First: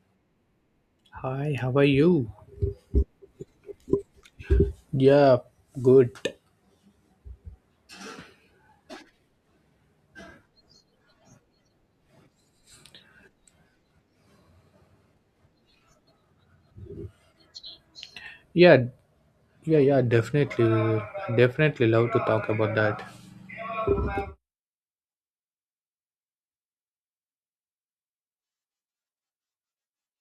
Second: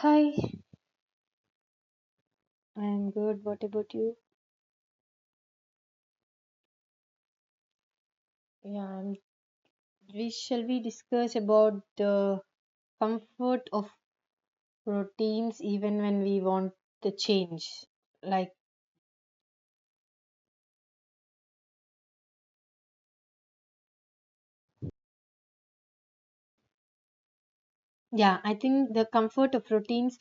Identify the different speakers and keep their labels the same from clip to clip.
Speaker 1: Hi,
Speaker 2: Hi, how are you?
Speaker 1: I'm good. What about you?
Speaker 2: Yeah, good.
Speaker 1: Yeah, I'm, we shall we discuss about the comfort of routines even when we want the change. Like,
Speaker 2: Yeah, yeah, yeah, definitely. Definitely love to talk about that.
Speaker 1: yeah, I think the comfort of routines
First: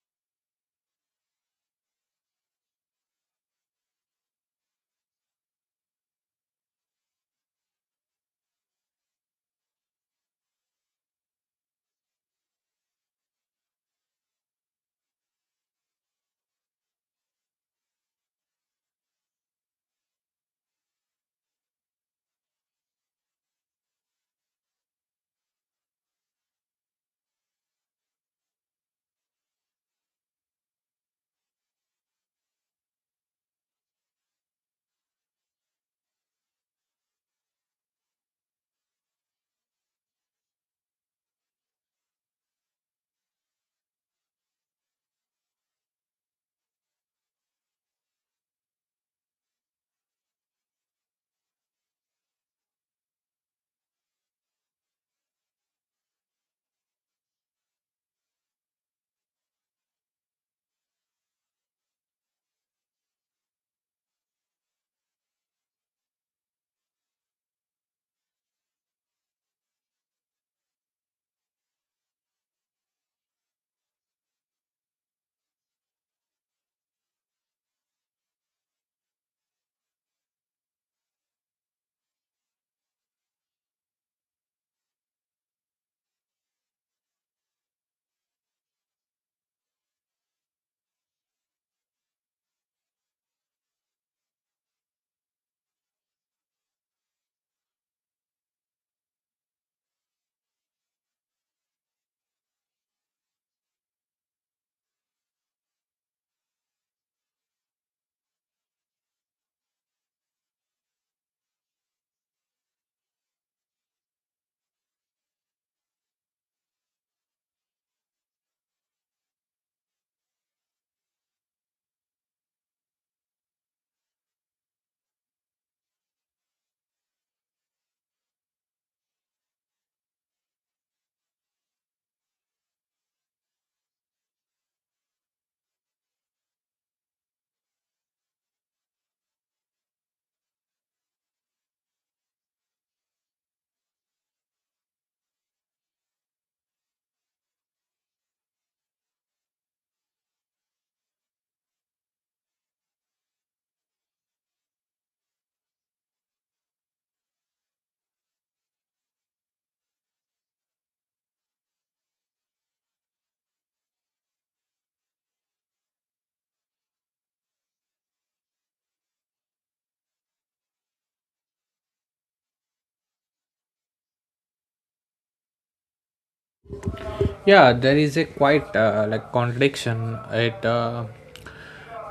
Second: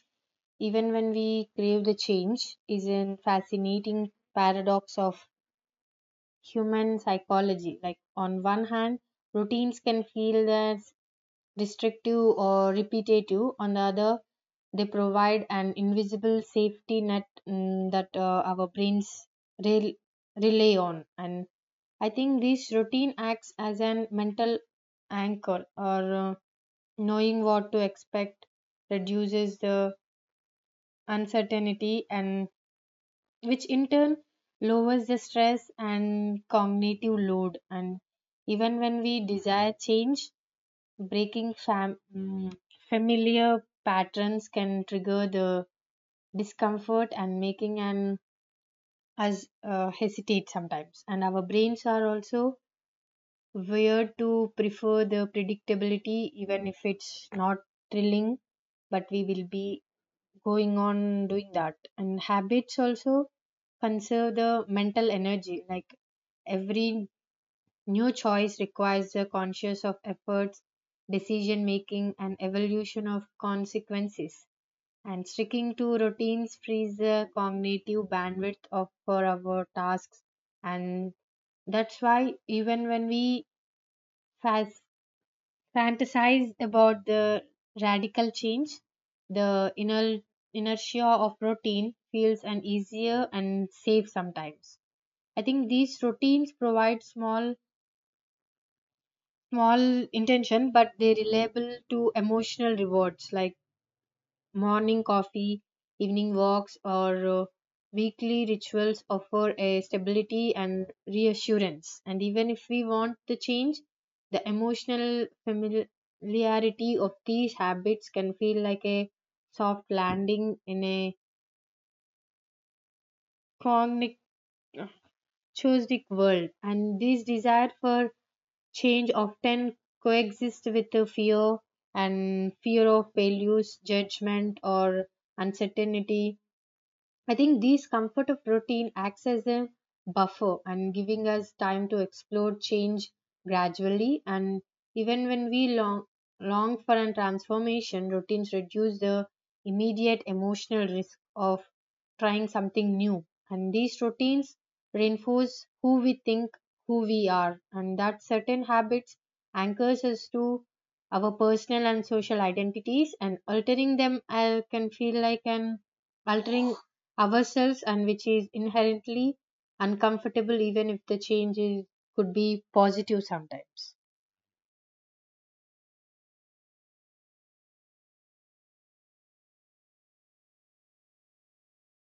Speaker 1: even when we crave the change is a fascinating paradox of human psychology. Like, on one hand, routines can feel that destructive or repetitive. On the other, they provide an invisible safety net that our brains rel- rely on. And I think this routine acts as an mental anchor or knowing what to expect reduces the uncertainty and which in turn lowers the stress and cognitive load, and even when we desire change, breaking familiar patterns can trigger the discomfort and making an us hesitate sometimes. And our brains are also weird to prefer the predictability, even if it's not thrilling. But we will be going on doing that. And habits also conserve the mental energy. Like every new choice requires a conscious of efforts, decision making, and evolution of consequences. And sticking to routines frees the cognitive bandwidth of for our tasks. And that's why even when we fas- fantasize about the radical change, the inner inertia of routine feels an easier and safe sometimes. I think these routines provide small intention, but they reliable to emotional rewards like morning coffee, evening walks, or weekly rituals offer a stability and reassurance. And even if we want the change, the emotional familiarity of these habits can feel like a soft landing in a cognitive world. And this desire for change often coexist with the fear and fear of failures, judgment, or uncertainty. I think these comfort of routine acts as a buffer and giving us time to explore change gradually, and even when we long for a transformation, routines reduce the immediate emotional risk of trying something new, and these routines reinforce who we are, and that certain habits anchors us to our personal and social identities, and altering them can feel like an altering ourselves, and which is inherently uncomfortable even if the change is, could be positive sometimes.
Speaker 2: Yeah, there is a quite like contradiction. It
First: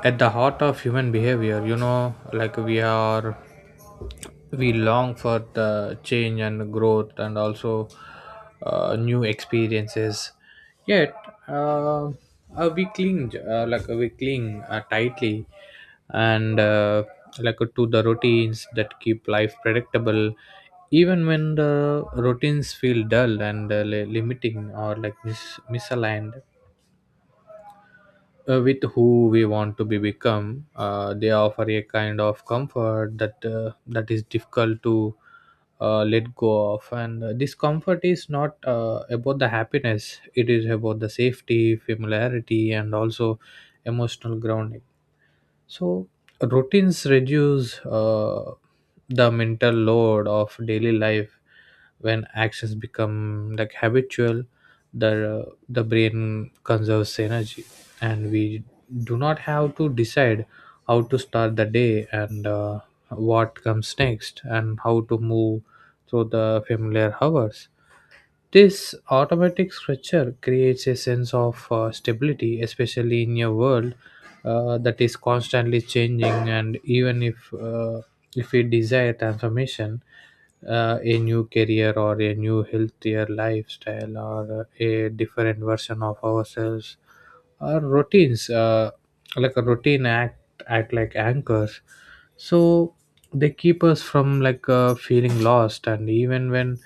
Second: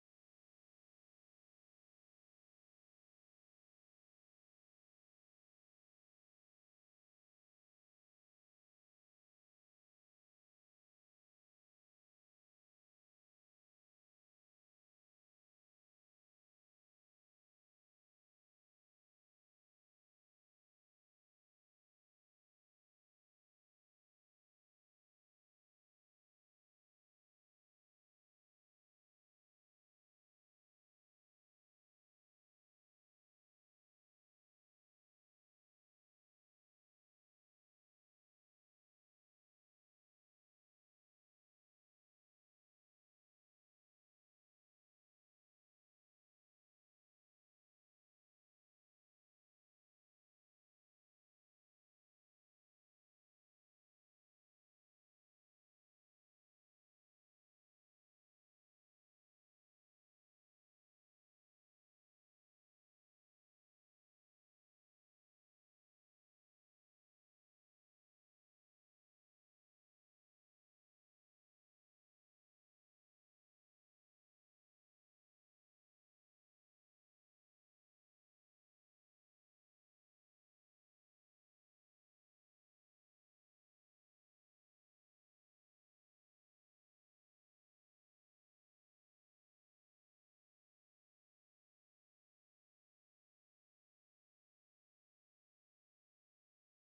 Speaker 2: At the heart of human behavior, you know, like we are we long for the change and growth and also new experiences, yet uh, we cling like we cling tightly and like to the routines that keep life predictable. Even when the routines feel dull and limiting or like misaligned with who we want to be become, they offer a kind of comfort that is difficult to let go of. And This comfort is not about the happiness. It is about the safety, familiarity, and also emotional grounding. So routines reduce the mental load of daily life when actions become like habitual. The brain conserves energy, and we do not have to decide how to start the day and what comes next and how to move through the familiar hours. This automatic structure creates a sense of stability, especially in a world that is constantly changing. And even if we desire transformation, a new career or a new healthier lifestyle or a different version of ourselves, our routines, like a act like anchors. So they keep us from like feeling lost, and even when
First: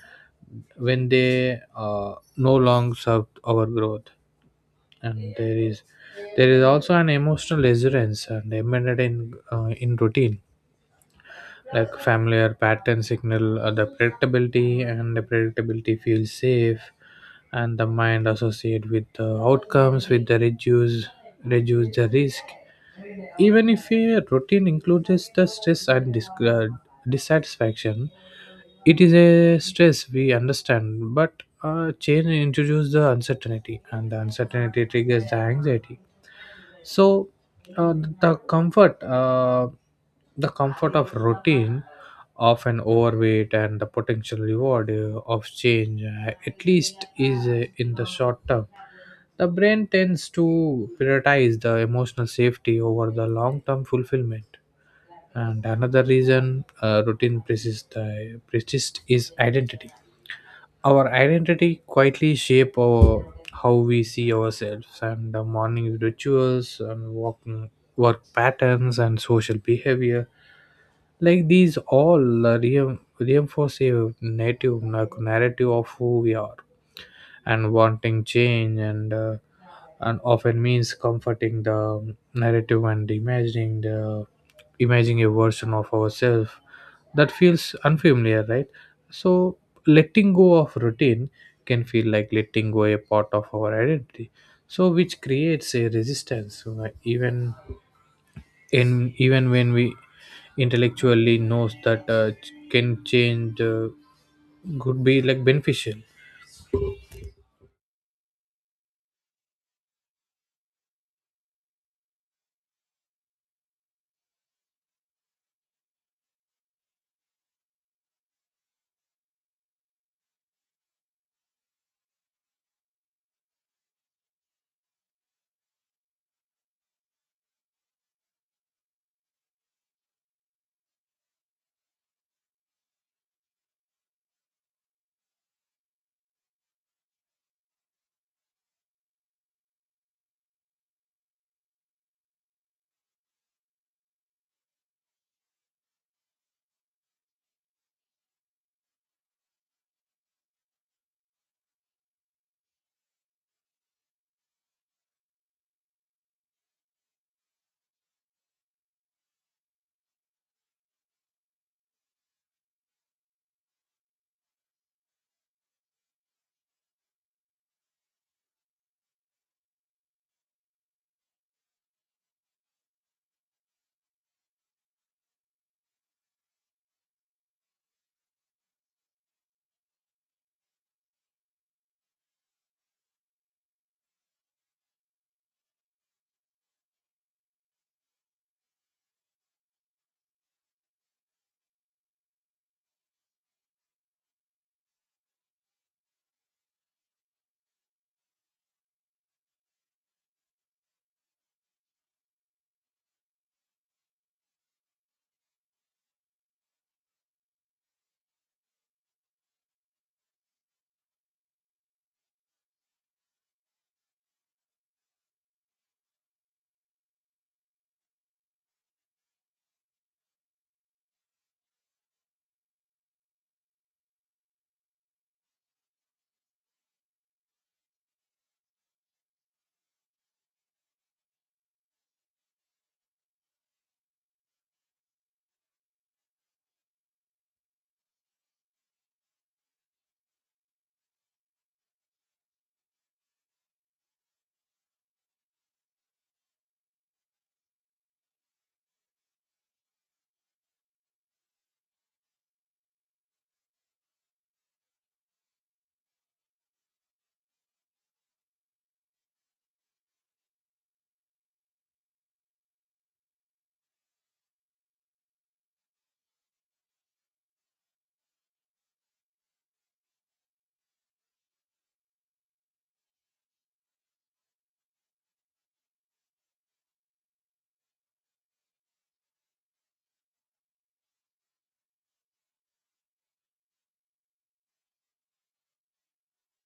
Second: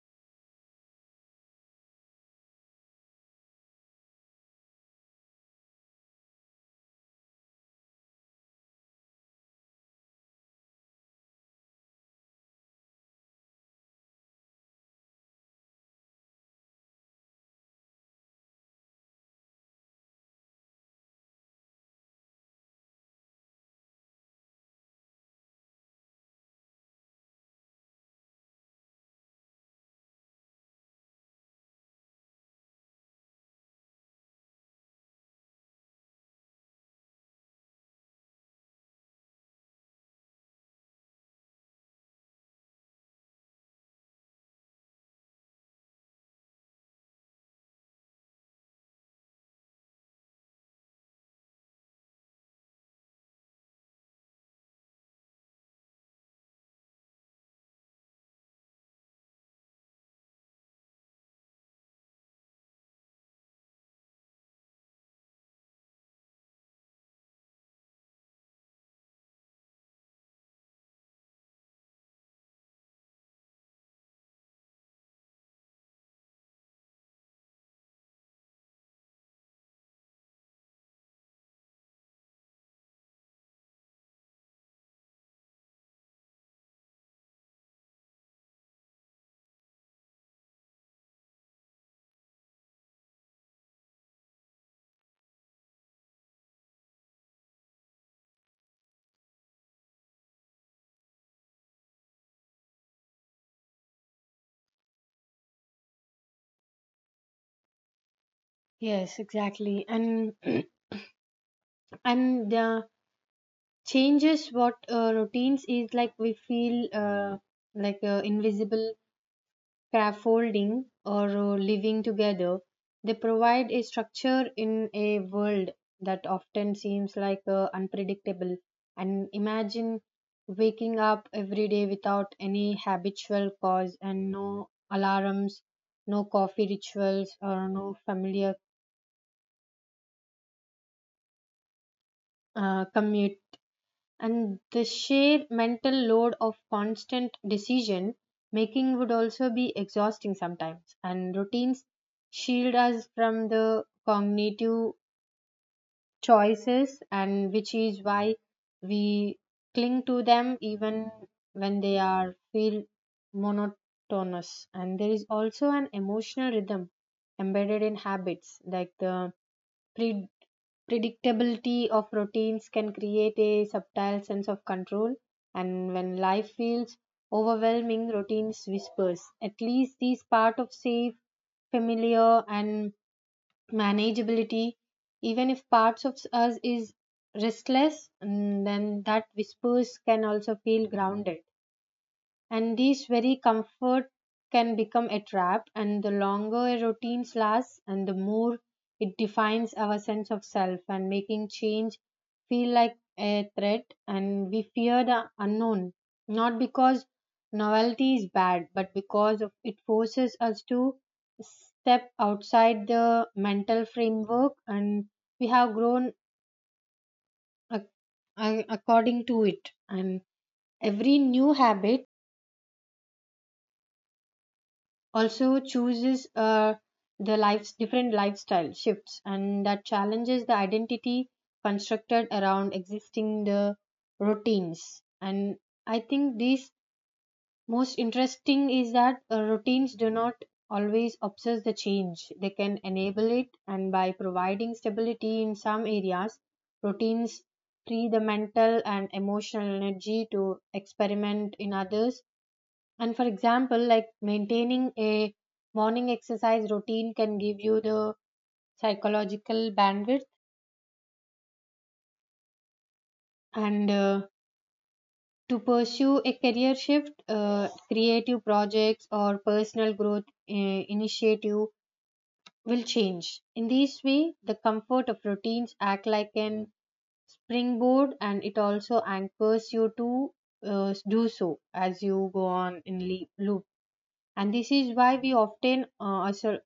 Speaker 2: when they no longer serve our growth. And there is also an emotional resilience and embedded in routine. Like familiar pattern signal the predictability, and the predictability feels safe, and the mind associate with the outcomes with the reduce the risk. Even if a routine includes the stress and dissatisfaction, it is a stress we understand. But change introduces the uncertainty, and the uncertainty triggers the anxiety. So uh, the comfort uh, the comfort of routine of an overweight and the potential reward of change, at least is in the short term, the brain tends to prioritize the emotional safety over the long term fulfillment. And another reason, routine persists, is identity. Our identity quietly shape our how we see ourselves, and the morning rituals and walking work patterns and social behavior, like these all reinforce a native, like, narrative of who we are. And wanting change and often means comforting the narrative and imagining a version of ourselves that feels unfamiliar, right? So letting go of routine can feel like letting go a part of our identity, so which creates a resistance, even in even when we intellectually knows that can change could be like beneficial.
Speaker 1: Yes, exactly. and And the changes what routines is like, we feel like invisible scaffolding, or living together, they provide a structure in a world that often seems like unpredictable. And imagine waking up every day without any habitual cause and no alarms, no coffee rituals, or no familiar commute, and the sheer mental load of constant decision making would also be exhausting sometimes, and routines shield us from the cognitive choices, and which is why we cling to them even when they are feel monotonous. And there is also an emotional rhythm embedded in habits like the pre predictability of routines can create a subtle sense of control, and when life feels overwhelming, routines whispers at least this part of safe, familiar, and manageability. Even if parts of us is restless, and then that whispers can also feel grounded. And this very comfort can become a trap, and the longer a routine lasts, and the more it defines our sense of self and making change feel like a threat, and we fear the unknown, not because novelty is bad, but because of it forces us to step outside the mental framework and we have grown ac- according to it. And every new habit also chooses the lives different lifestyle shifts, and that challenges the identity constructed around existing the routines. And I think this most interesting is that routines do not always obsess the change, they can enable it, and by providing stability in some areas, routines free the mental and emotional energy to experiment in others. And for example, like maintaining a morning exercise routine can give you the psychological bandwidth and to pursue a career shift, creative projects or personal growth uh, initiative will change. In this way, the comfort of routines act like an springboard, and it also anchors you to do so as you go on in loop. And this is why we often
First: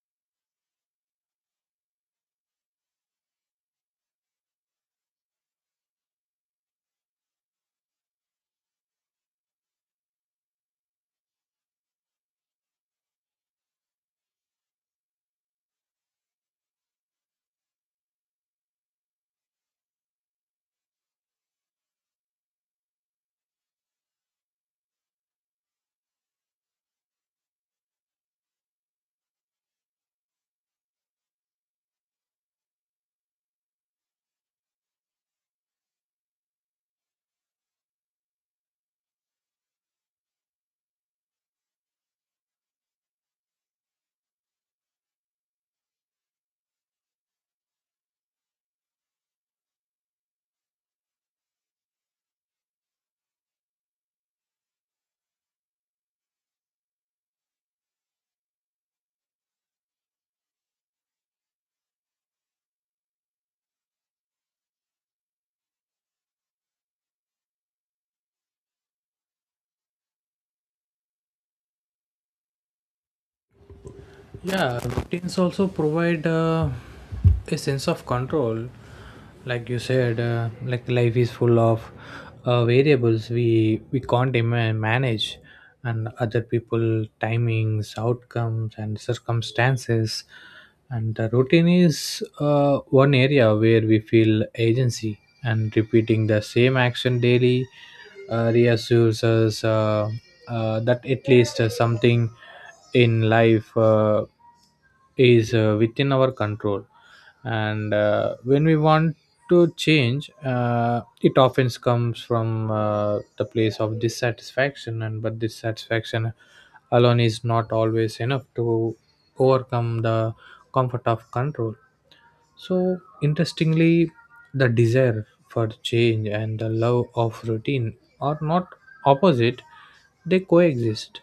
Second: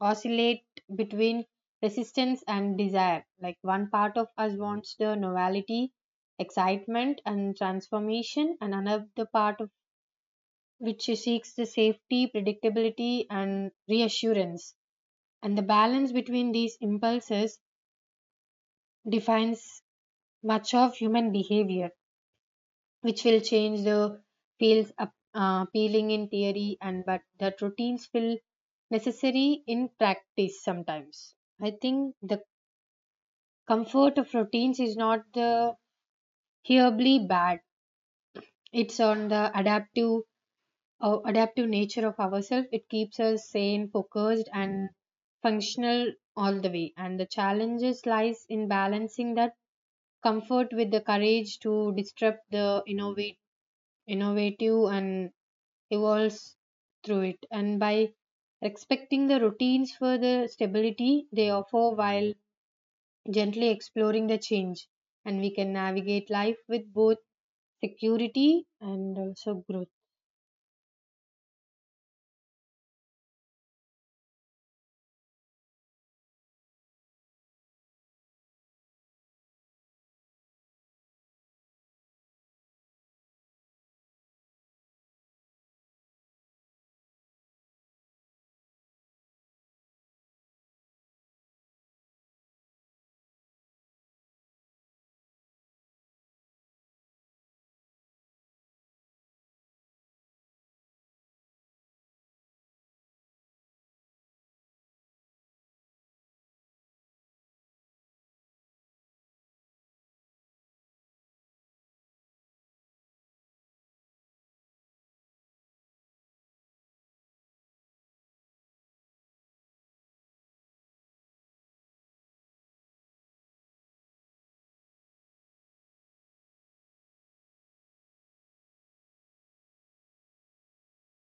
Speaker 1: oscillate between resistance and desire. Like one part of us wants the novelty, excitement, and transformation, and another part of which seeks the safety, predictability, and reassurance. And the balance between these impulses defines much of human behavior. Which will change the feels up, appealing in theory, and but that routines feel necessary in practice sometimes. I think the comfort of routines is not the hearably bad, it's on the adaptive nature of ourselves, it keeps us sane, focused, and functional all the way, and the challenges lies in balancing that comfort with the courage to disrupt the innovate innovative and evolves through it, and by respecting the routines for the stability they offer while gently exploring the change, and we can navigate life with both security and also growth.
Speaker 2: Yeah, routines also provide a sense of control. Like you said, like life is full of variables we can't manage, and other people timings outcomes and circumstances. And the routine is one area where we feel agency, and repeating the same action daily reassures us that at least something in life is within our control. And when we want to change, it often comes from the place of dissatisfaction. And but dissatisfaction alone is not always enough to overcome the comfort of control. So, interestingly, the desire for change and the love of routine are not opposite, they coexist.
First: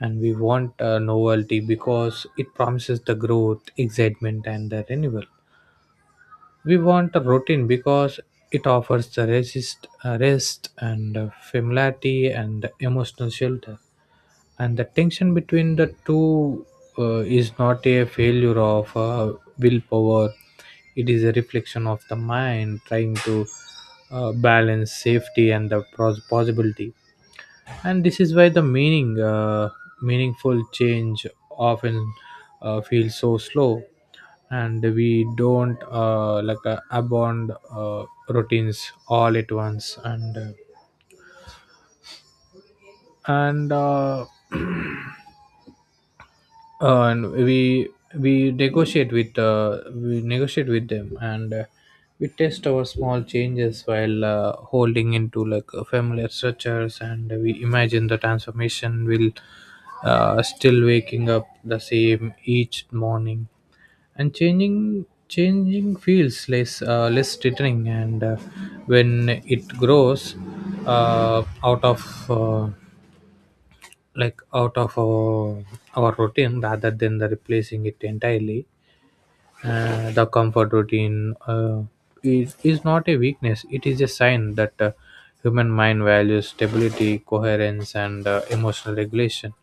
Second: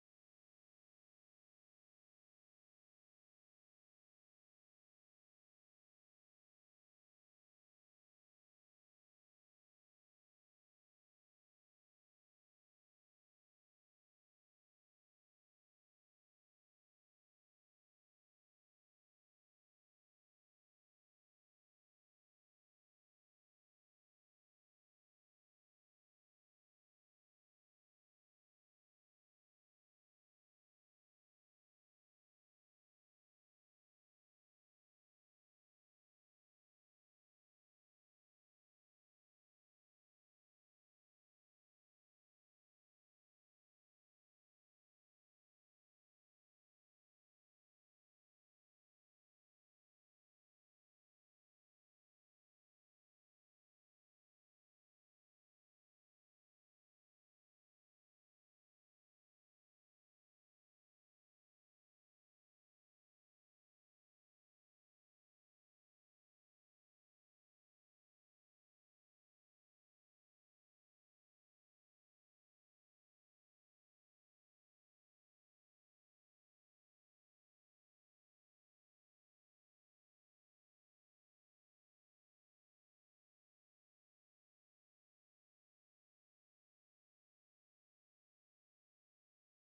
Speaker 2: And we want novelty because it promises the growth, excitement, and the renewal. We want a routine because it offers the rest and familiarity and emotional shelter. And the tension between the two is not a failure of willpower, it is a reflection of the mind trying to balance safety and the possibility. And this is why the meaningful change often feels so slow, and we don't like abandon uh, routines all at once and and we we negotiate with them, and we test our small changes while holding into like familiar structures, and we imagine the transformation will still waking up the same each morning. And changing feels less threatening, and when it grows out of like out of our routine rather than the replacing it entirely. The is not a weakness. It is a sign that human mind values stability, coherence, and emotional regulation.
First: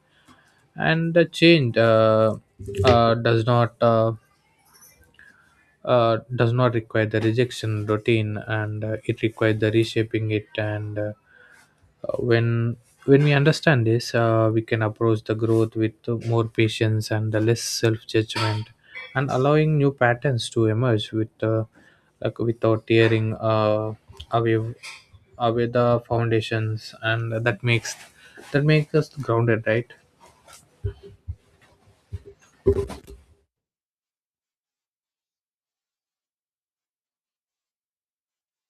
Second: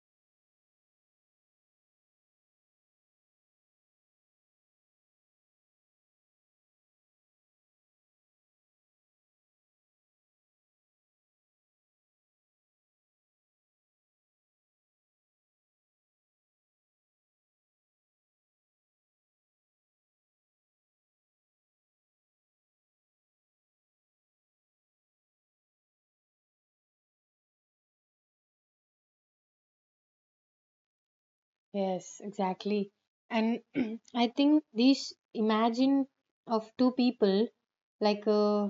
Speaker 2: And the change uh, does not uh, does not require the rejection routine, and it requires the reshaping it. And uh, Uh, when when we understand this, we can approach the growth with more patience and the less self judgment, and allowing new patterns to emerge with like without tearing away away the foundations, and that makes us grounded, right?
Speaker 1: Yes, exactly. and I think this imagine of two people, like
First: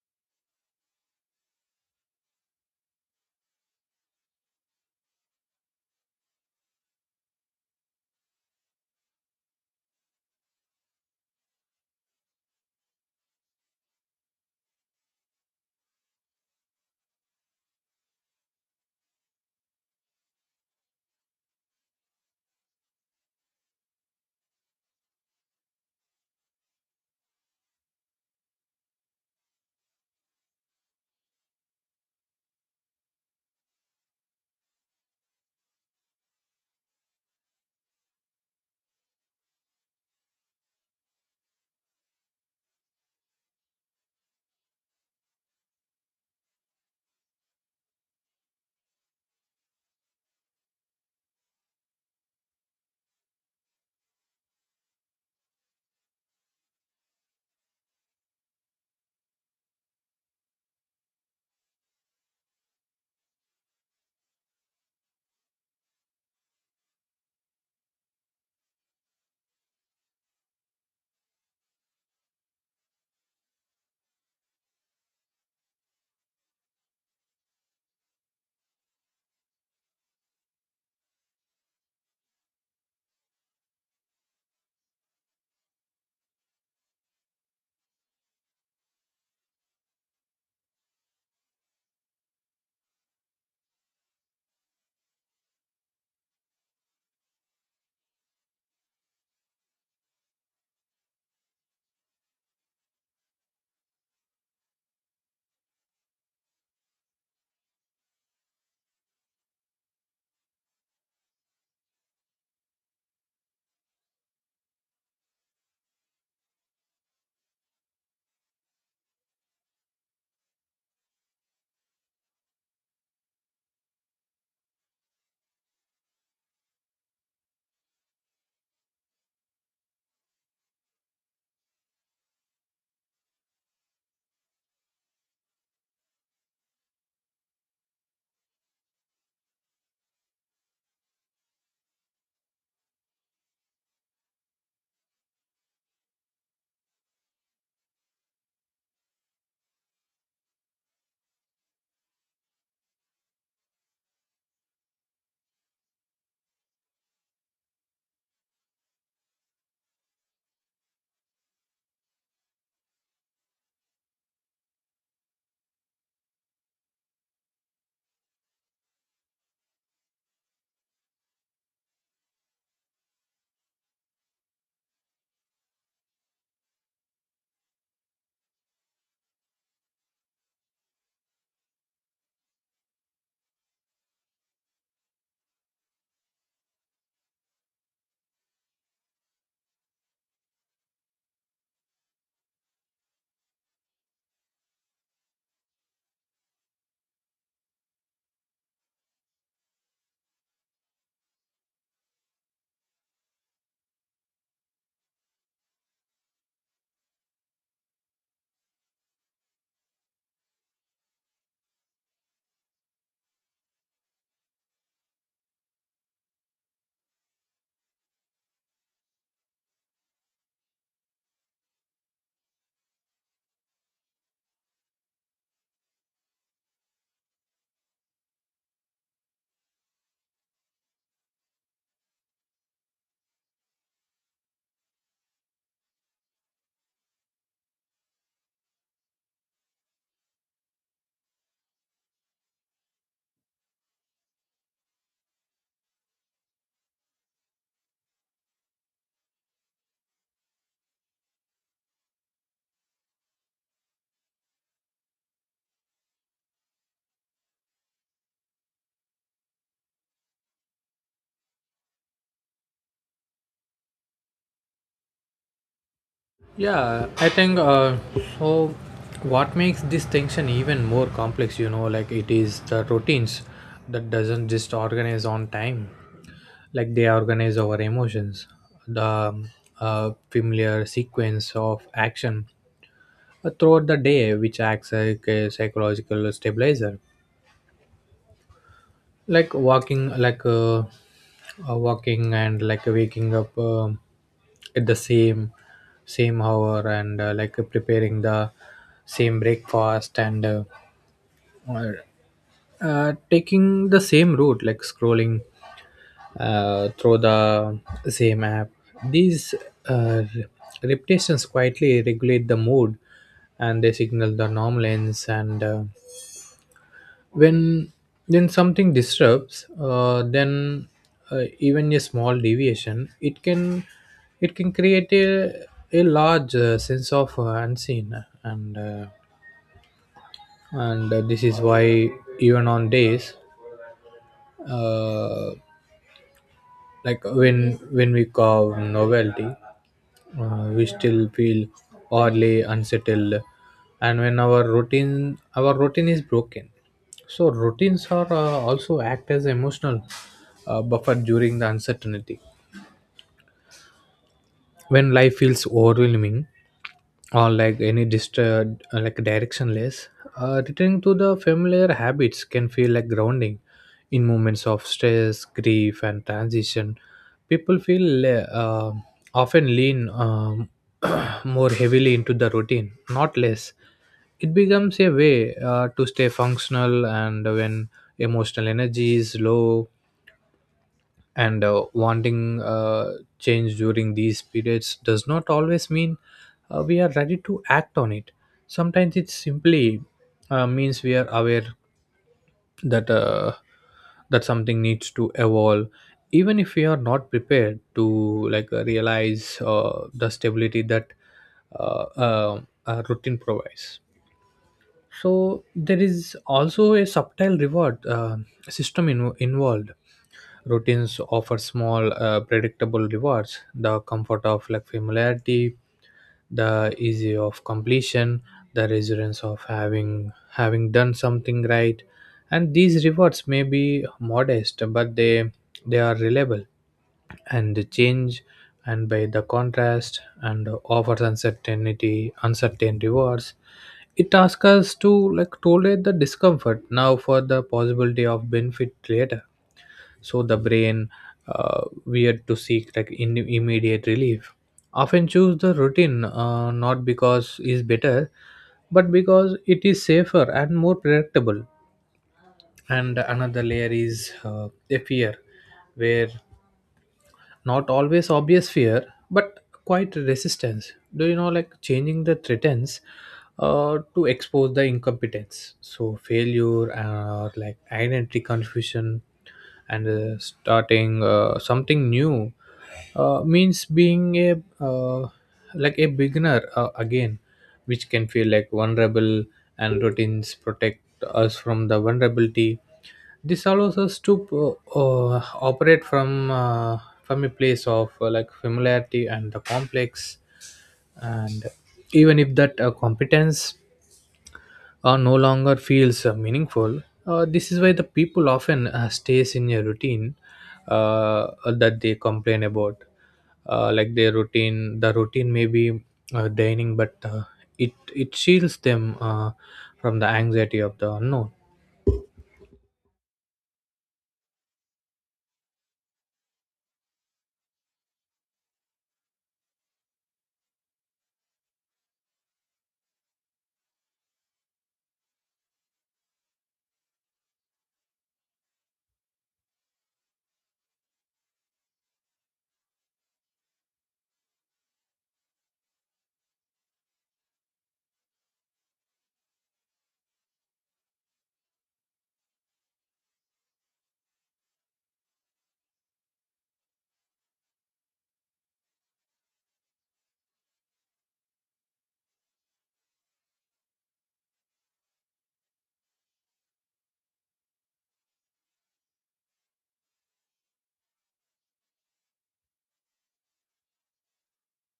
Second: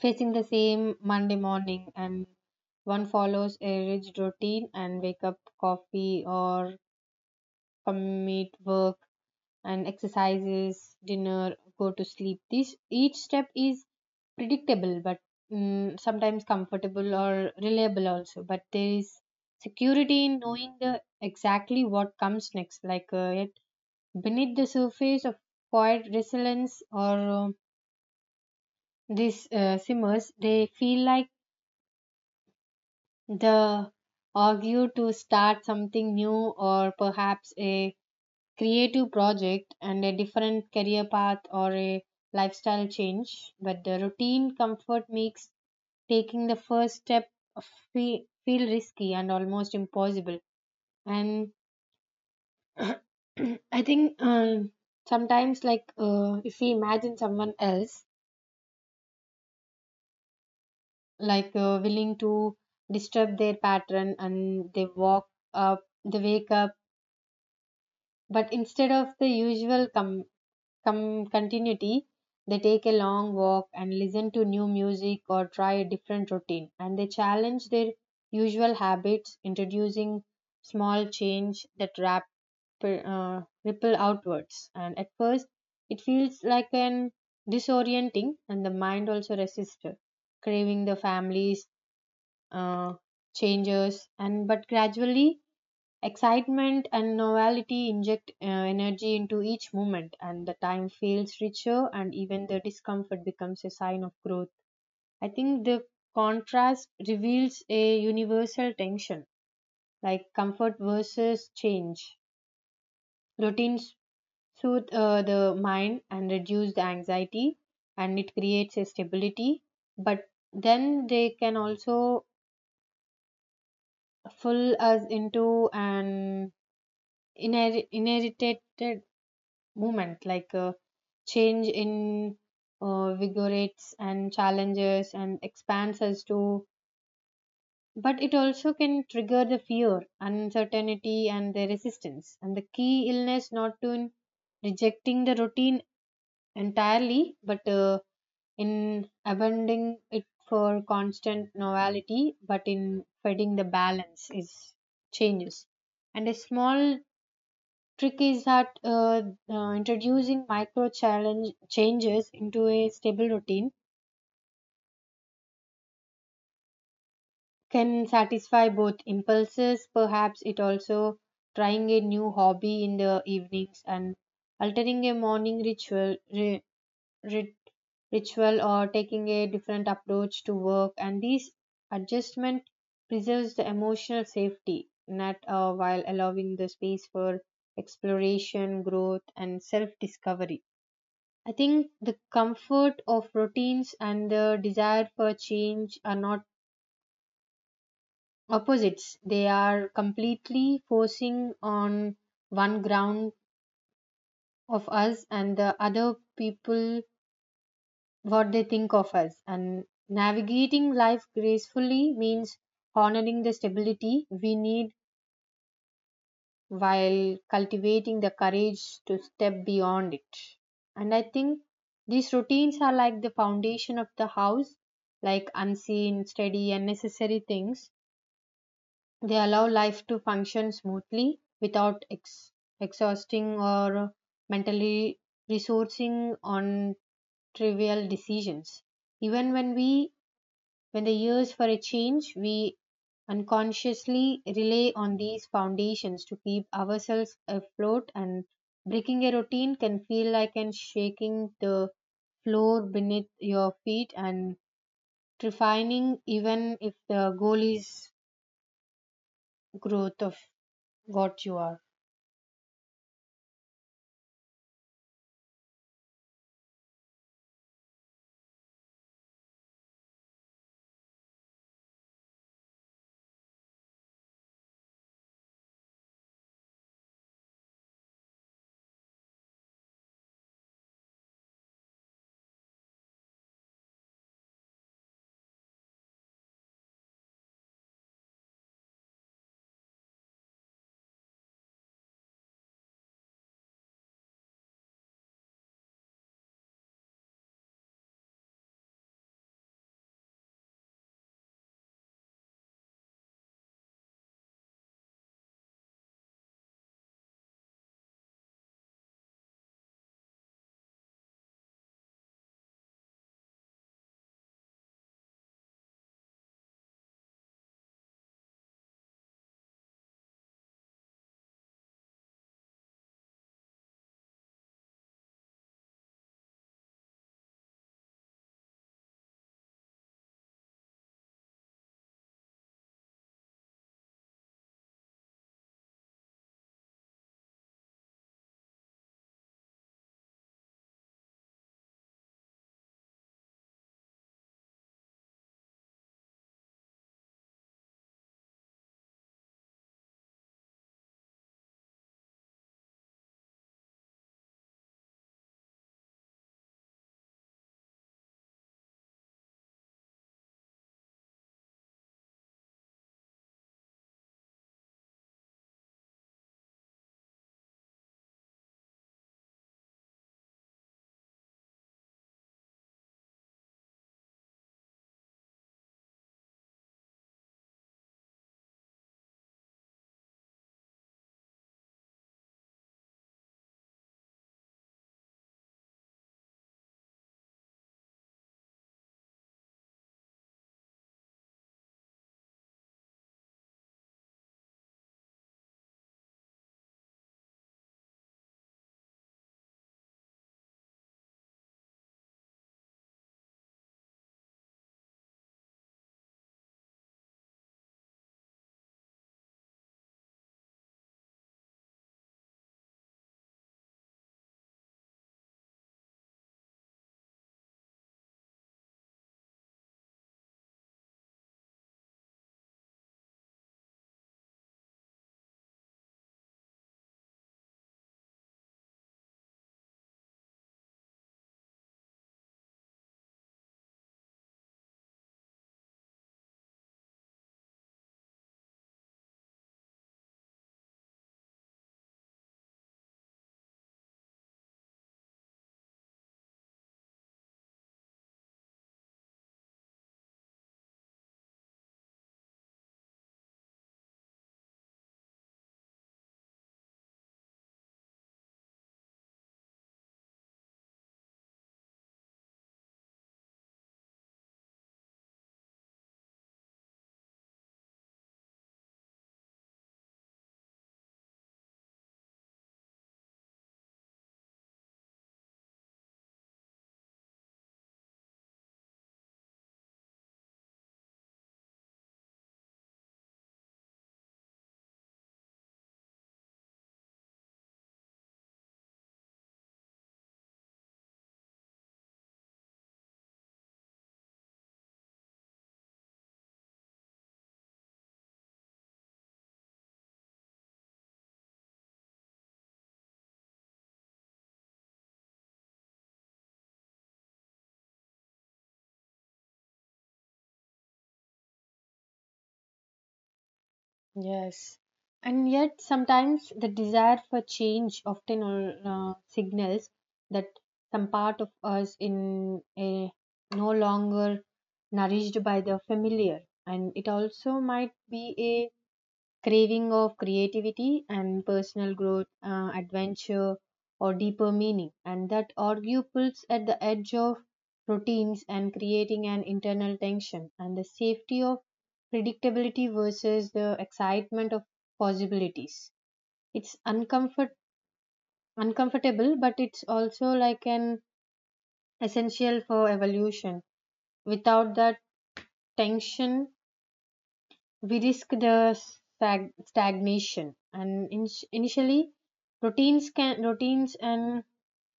Speaker 1: facing the same Monday morning, and one follows a rigid routine and wake up, coffee or commute, work and exercises, dinner, go to sleep. This each step is predictable, but sometimes comfortable or reliable also. But there is security in knowing the exactly what comes next. Like yet beneath the surface of quiet resilience or these simmers, they feel like the argue to start something new, or perhaps a creative project and a different career path or a lifestyle change, but the routine comfort makes taking the first step feel risky and almost impossible. And I think sometimes, if we imagine someone else, willing to disturb their pattern, and they wake up, but instead of the usual continuity, they take a long walk and listen to new music or try a different routine. And they challenge their usual habits, introducing small change that ripple outwards. And at first, it feels like an disorienting, and the mind also resists, craving the family's uh, changes. And but gradually, excitement and novelty inject energy into each moment, and the time feels richer, and even the discomfort becomes a sign of growth. I think the contrast reveals a universal tension, like comfort versus change. Routines soothe the mind and reduce the anxiety, and it creates a stability, but then they can also pull us into an inherited movement, like change in vigorates and challenges and expands us to, but it also can trigger the fear, uncertainty, and the resistance, and the key illness not to in rejecting the routine entirely, but in abandoning it for constant novelty, but in finding the balance is changes. And a small trick is that introducing micro challenge changes into a stable routine can satisfy both impulses. Perhaps it also trying a new hobby in the evenings and altering a morning ritual, rit- ritual, or taking a different approach to work. And these adjustment preserves the emotional safety, net while allowing the space for exploration, growth, and self-discovery. I think the comfort of routines and the desire for change are not opposites. They are completely forcing on one ground of us and the other people what they think of us. And navigating life gracefully means honoring the stability we need while cultivating the courage to step beyond it. And I think these routines are like the foundation of the house, like unseen, steady, and necessary things. They allow life to function smoothly without exhausting or mentally resourcing on trivial decisions. Even when we when the years for a change, we unconsciously rely on these foundations to keep ourselves afloat, and breaking a routine can feel like an shaking the floor beneath your feet and refining, even if the goal is growth of what you are.
Speaker 2: Yeah, I think so. what makes this tension even more complex, you know, like it is the routines that doesn't just organize on time. Like they organize our emotions, the familiar sequence of action throughout the day which acts like a psychological stabilizer. Like walking and like waking up at the same hour, and like preparing the same breakfast, and or, taking the same route, like scrolling through the same app. These uh, repetitions quietly regulate the mood, and they signal the normalence. And uh, when when something disrupts, then even a small deviation, it can create a large sense of unseen. And this is why even on days uh, like when we carve novelty, we still feel oddly unsettled and when our routine is broken. So routines are also act as emotional buffer during the uncertainty. When life feels overwhelming or like any disturbed, like directionless, returning to the familiar habits can feel like grounding. In moments of stress, grief, and transition, people often lean more heavily into the routine, not less. It becomes a way to stay functional and when emotional energy is low, and wanting change during these periods does not always mean we are ready to act on it. Sometimes it simply means we are aware that that something needs to evolve, even if we are not prepared to like realize the stability that uh, uh, a routine provides. So there is also a subtle reward system involved. Routines offer small predictable rewards: the comfort of like familiarity, the ease of completion, the resilience of having done something right. And these rewards may be modest, but they are reliable. And the change, and by the contrast, and offers uncertain rewards. It asks us to like tolerate the discomfort now for the possibility of benefit later. So the brain, weird to seek like in immediate relief, often choose the routine, not because is better, but because it is safer and more predictable. And another layer is a fear, where not always obvious fear but quite resistance, do you know, like changing the threatens to expose the incompetence, so failure or like identity confusion. And starting something new means being a uh, like a beginner again, which can feel like vulnerable. And routines protect us from the vulnerability. This allows us to operate from a place of like familiarity and the complex, and even if that competence no longer feels meaningful, this is why the people often stays in a routine uh, that they complain about, like their routine. The routine may be dining, but it it shields them from the anxiety of the unknown.
Speaker 1: Yes. And yet, sometimes the desire for change often signals that some part of us in a no longer nourished by the familiar, and it also might be a craving of creativity and personal growth, adventure, or deeper meaning, and that argue pulls at the edge of routines and creating an internal tension, and the safety of predictability versus the excitement of possibilities. It's uncomfortable, but it's also like an essential for evolution. Without that tension, we risk the stagnation, and initially routines can routines and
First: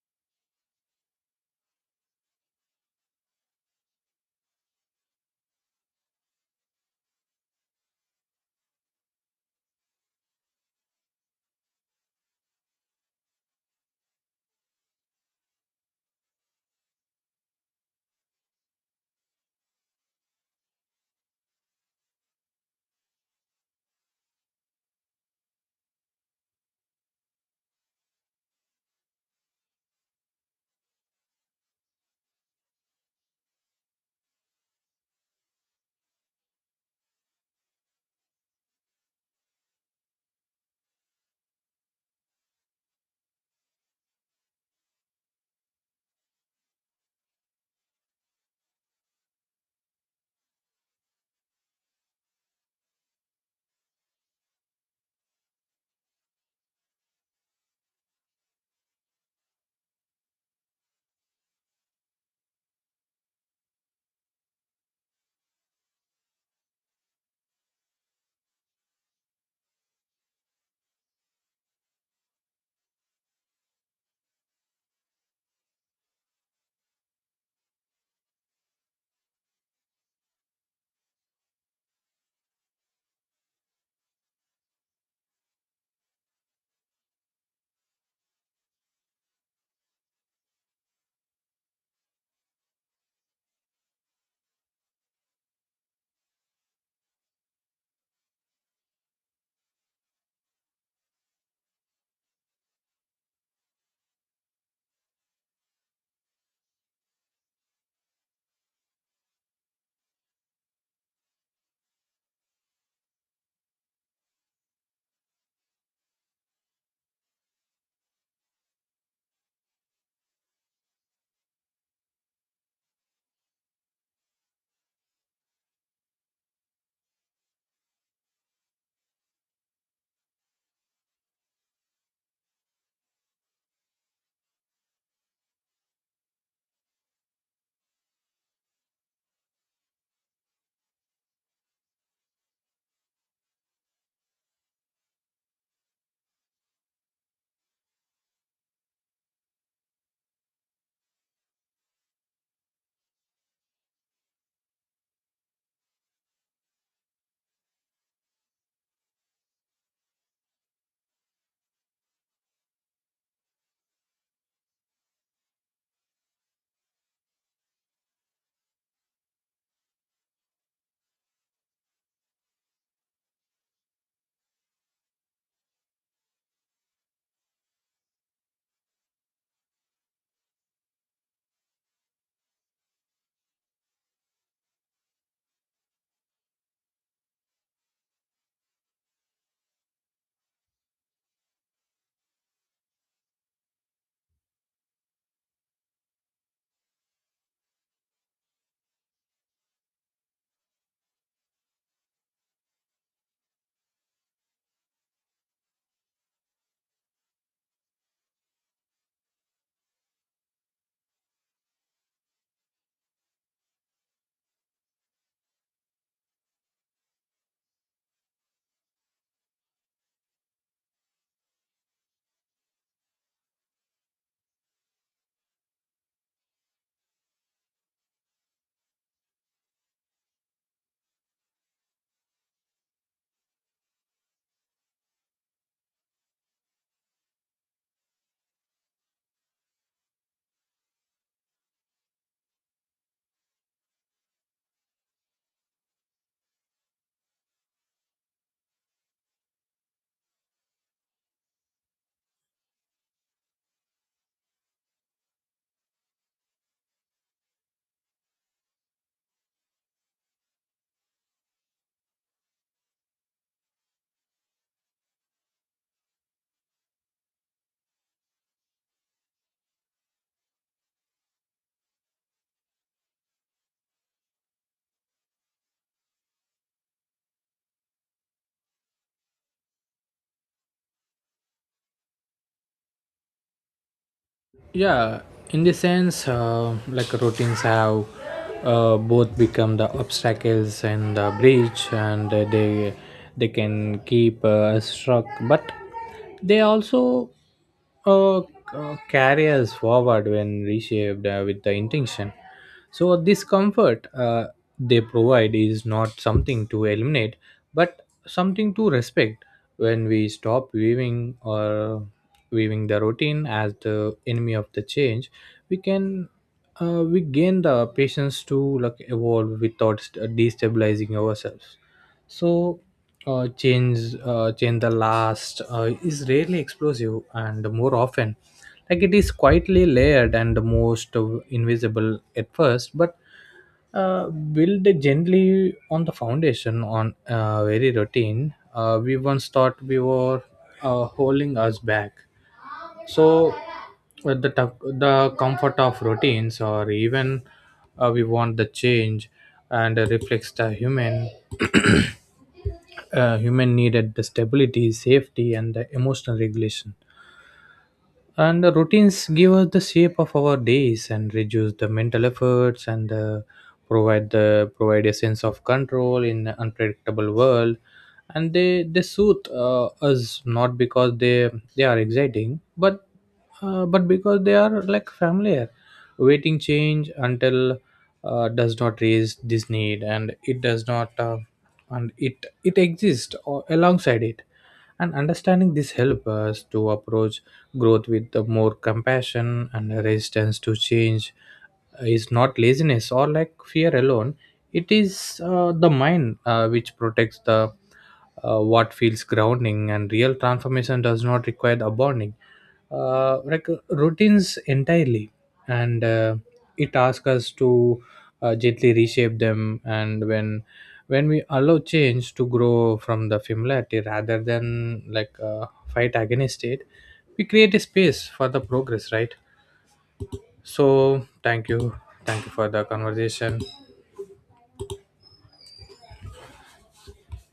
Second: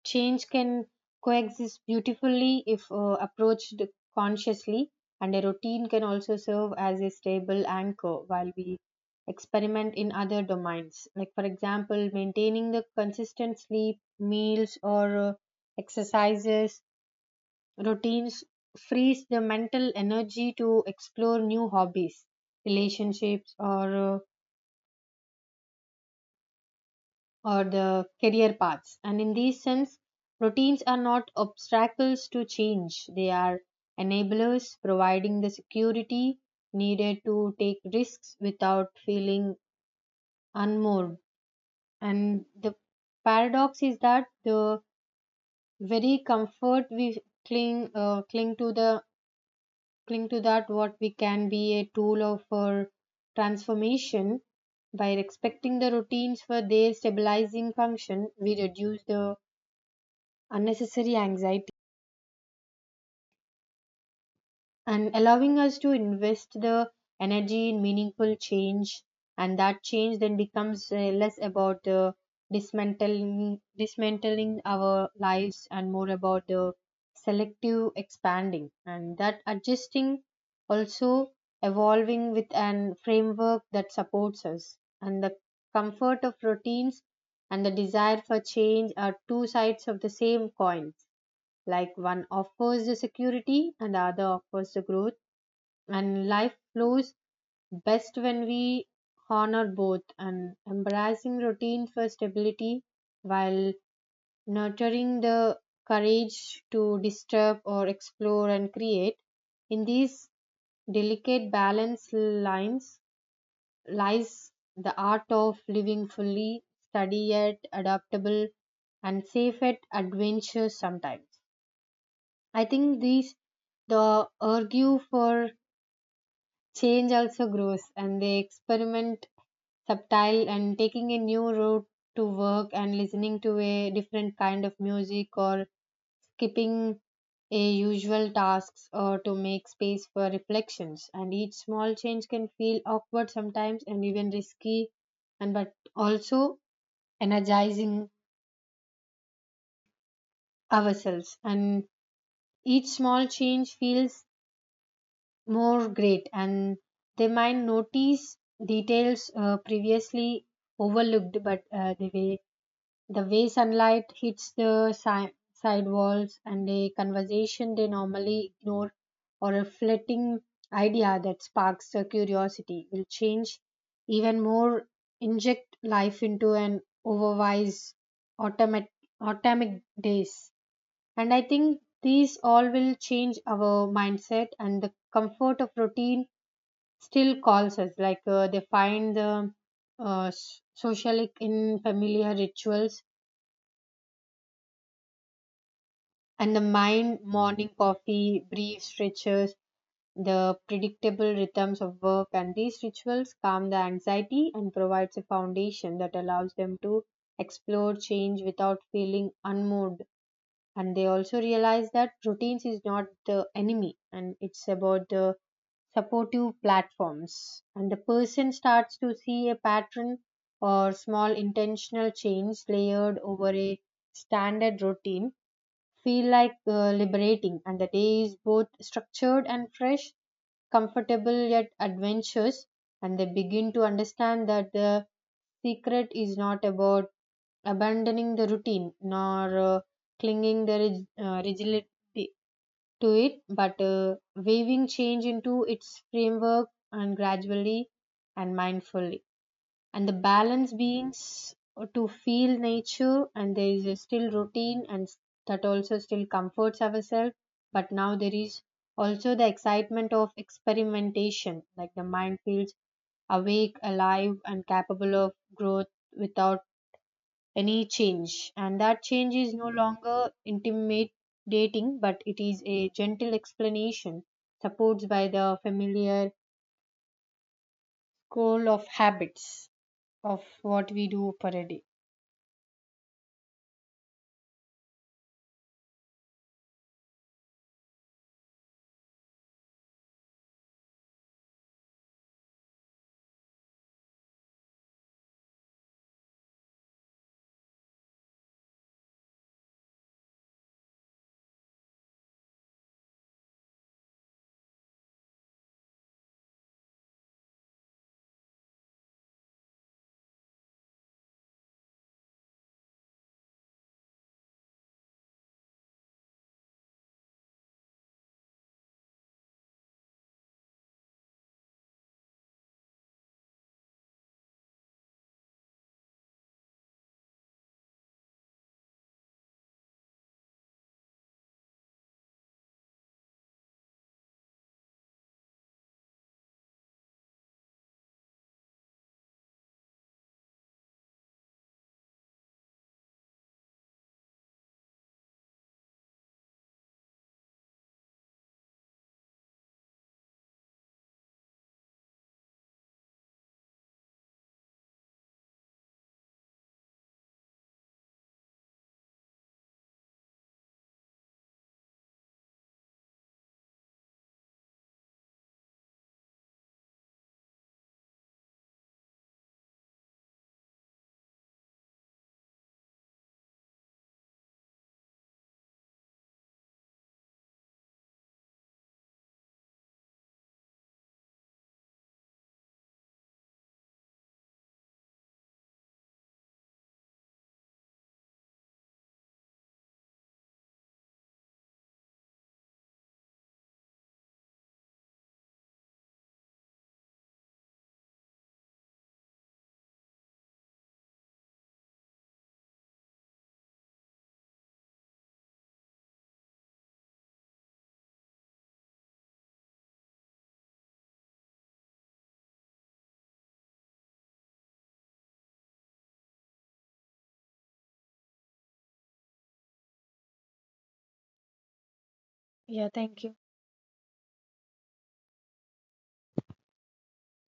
Speaker 1: change can coexist beautifully if approached consciously, and a routine can also serve as a stable anchor while we experiment in other domains, like for example maintaining the consistent sleep, meals, or exercises. Routines frees the mental energy to explore new hobbies, relationships, or the career paths. And in this sense, routines are not obstacles to change; they are enablers, providing the security needed to take risks without feeling unmoored. And the paradox is that the very comfort we cling cling to the cling to that what we can be a tool of our transformation. By respecting the routines for their stabilizing function, we reduce the unnecessary anxiety and allowing us to invest the energy in meaningful change, and that change then becomes less about dismantling our lives and more about the selective expanding, and that adjusting, also evolving with an framework that supports us. And the comfort of routines and the desire for change are two sides of the same coin, like one offers the security and the other offers the growth, and life flows best when we honor both and embracing routine for stability while nurturing the courage to disturb or explore and create. In these delicate balance lines lies the art of living fully, steady yet adaptable, and safe at adventure sometimes. I think these the argue for change also grows, and they experiment subtle, and taking a new route to work and listening to a different kind of music or skipping a usual tasks or to make space for reflections, and each small change can feel awkward sometimes and even risky, and but also energizing ourselves, and each small change feels more great, and they might notice details previously overlooked, but the way sunlight hits the side walls and a conversation they normally ignore or a flitting idea that sparks their curiosity will change even more, inject life into an otherwise automatic automatic days. And I think these all will change our mindset, and the comfort of routine still calls us. Like they find the socialic in familiar rituals, and the mind morning coffee, brief stretches, the predictable rhythms of work. And these rituals calm the anxiety and provides a foundation that allows them to explore change without feeling unmoved. And they also realize that routines is not the enemy, and it's about the supportive platforms, and the person starts to see a pattern or small intentional change layered over a standard routine feel like liberating, and the day is both structured and fresh, comfortable yet adventurous, and they begin to understand that the secret is not about abandoning the routine nor clinging the rigidity to it, but weaving change into its framework, and gradually and mindfully. And the balance beings to feel nature, and there is a still routine, and that also still comforts ourselves. But now there is also the excitement of experimentation, like the mind feels awake, alive, and capable of growth without any change. And that change is no longer intimidating, but it is a gentle explanation, supported by the familiar goal of habits of what we do per day.
Speaker 2: Yeah, in the sense like routines have both become the obstacles and the bridge, and they can keep us struck, but they also carry us forward when reshaped with the intention. So, this comfort they provide is not something to eliminate, but something to respect. When we stop viewing or viewing the routine as the enemy of the change, we can we gain the patience to like evolve without destabilizing ourselves. So, change the last is rarely explosive, and more often, like it is quietly layered and most invisible at first, but build gently on the foundation on very routine. We once thought we were holding us back. So, the comfort of routines, or even we want the change, and reflects the human needed the stability, safety, and the emotional regulation. And the routines give us the shape of our days and reduce the mental efforts, and provide a sense of control in an unpredictable world. And they soothe us not because they are exciting, but because they are like familiar. Waiting change until does not raise this need, and it does not and it exists or alongside it. And understanding this helps us to approach growth with the more compassion. And a resistance to change is not laziness or like fear alone. It is the mind which protects the what feels grounding. And real transformation does not require abounding like routines entirely, and it asks us to gently reshape them. And when we allow change to grow from the familiarity rather than like fight against it, we create a space for the progress, right? So thank you. Thank you for the
Speaker 1: Yeah, thank you.
Speaker 2: conversation.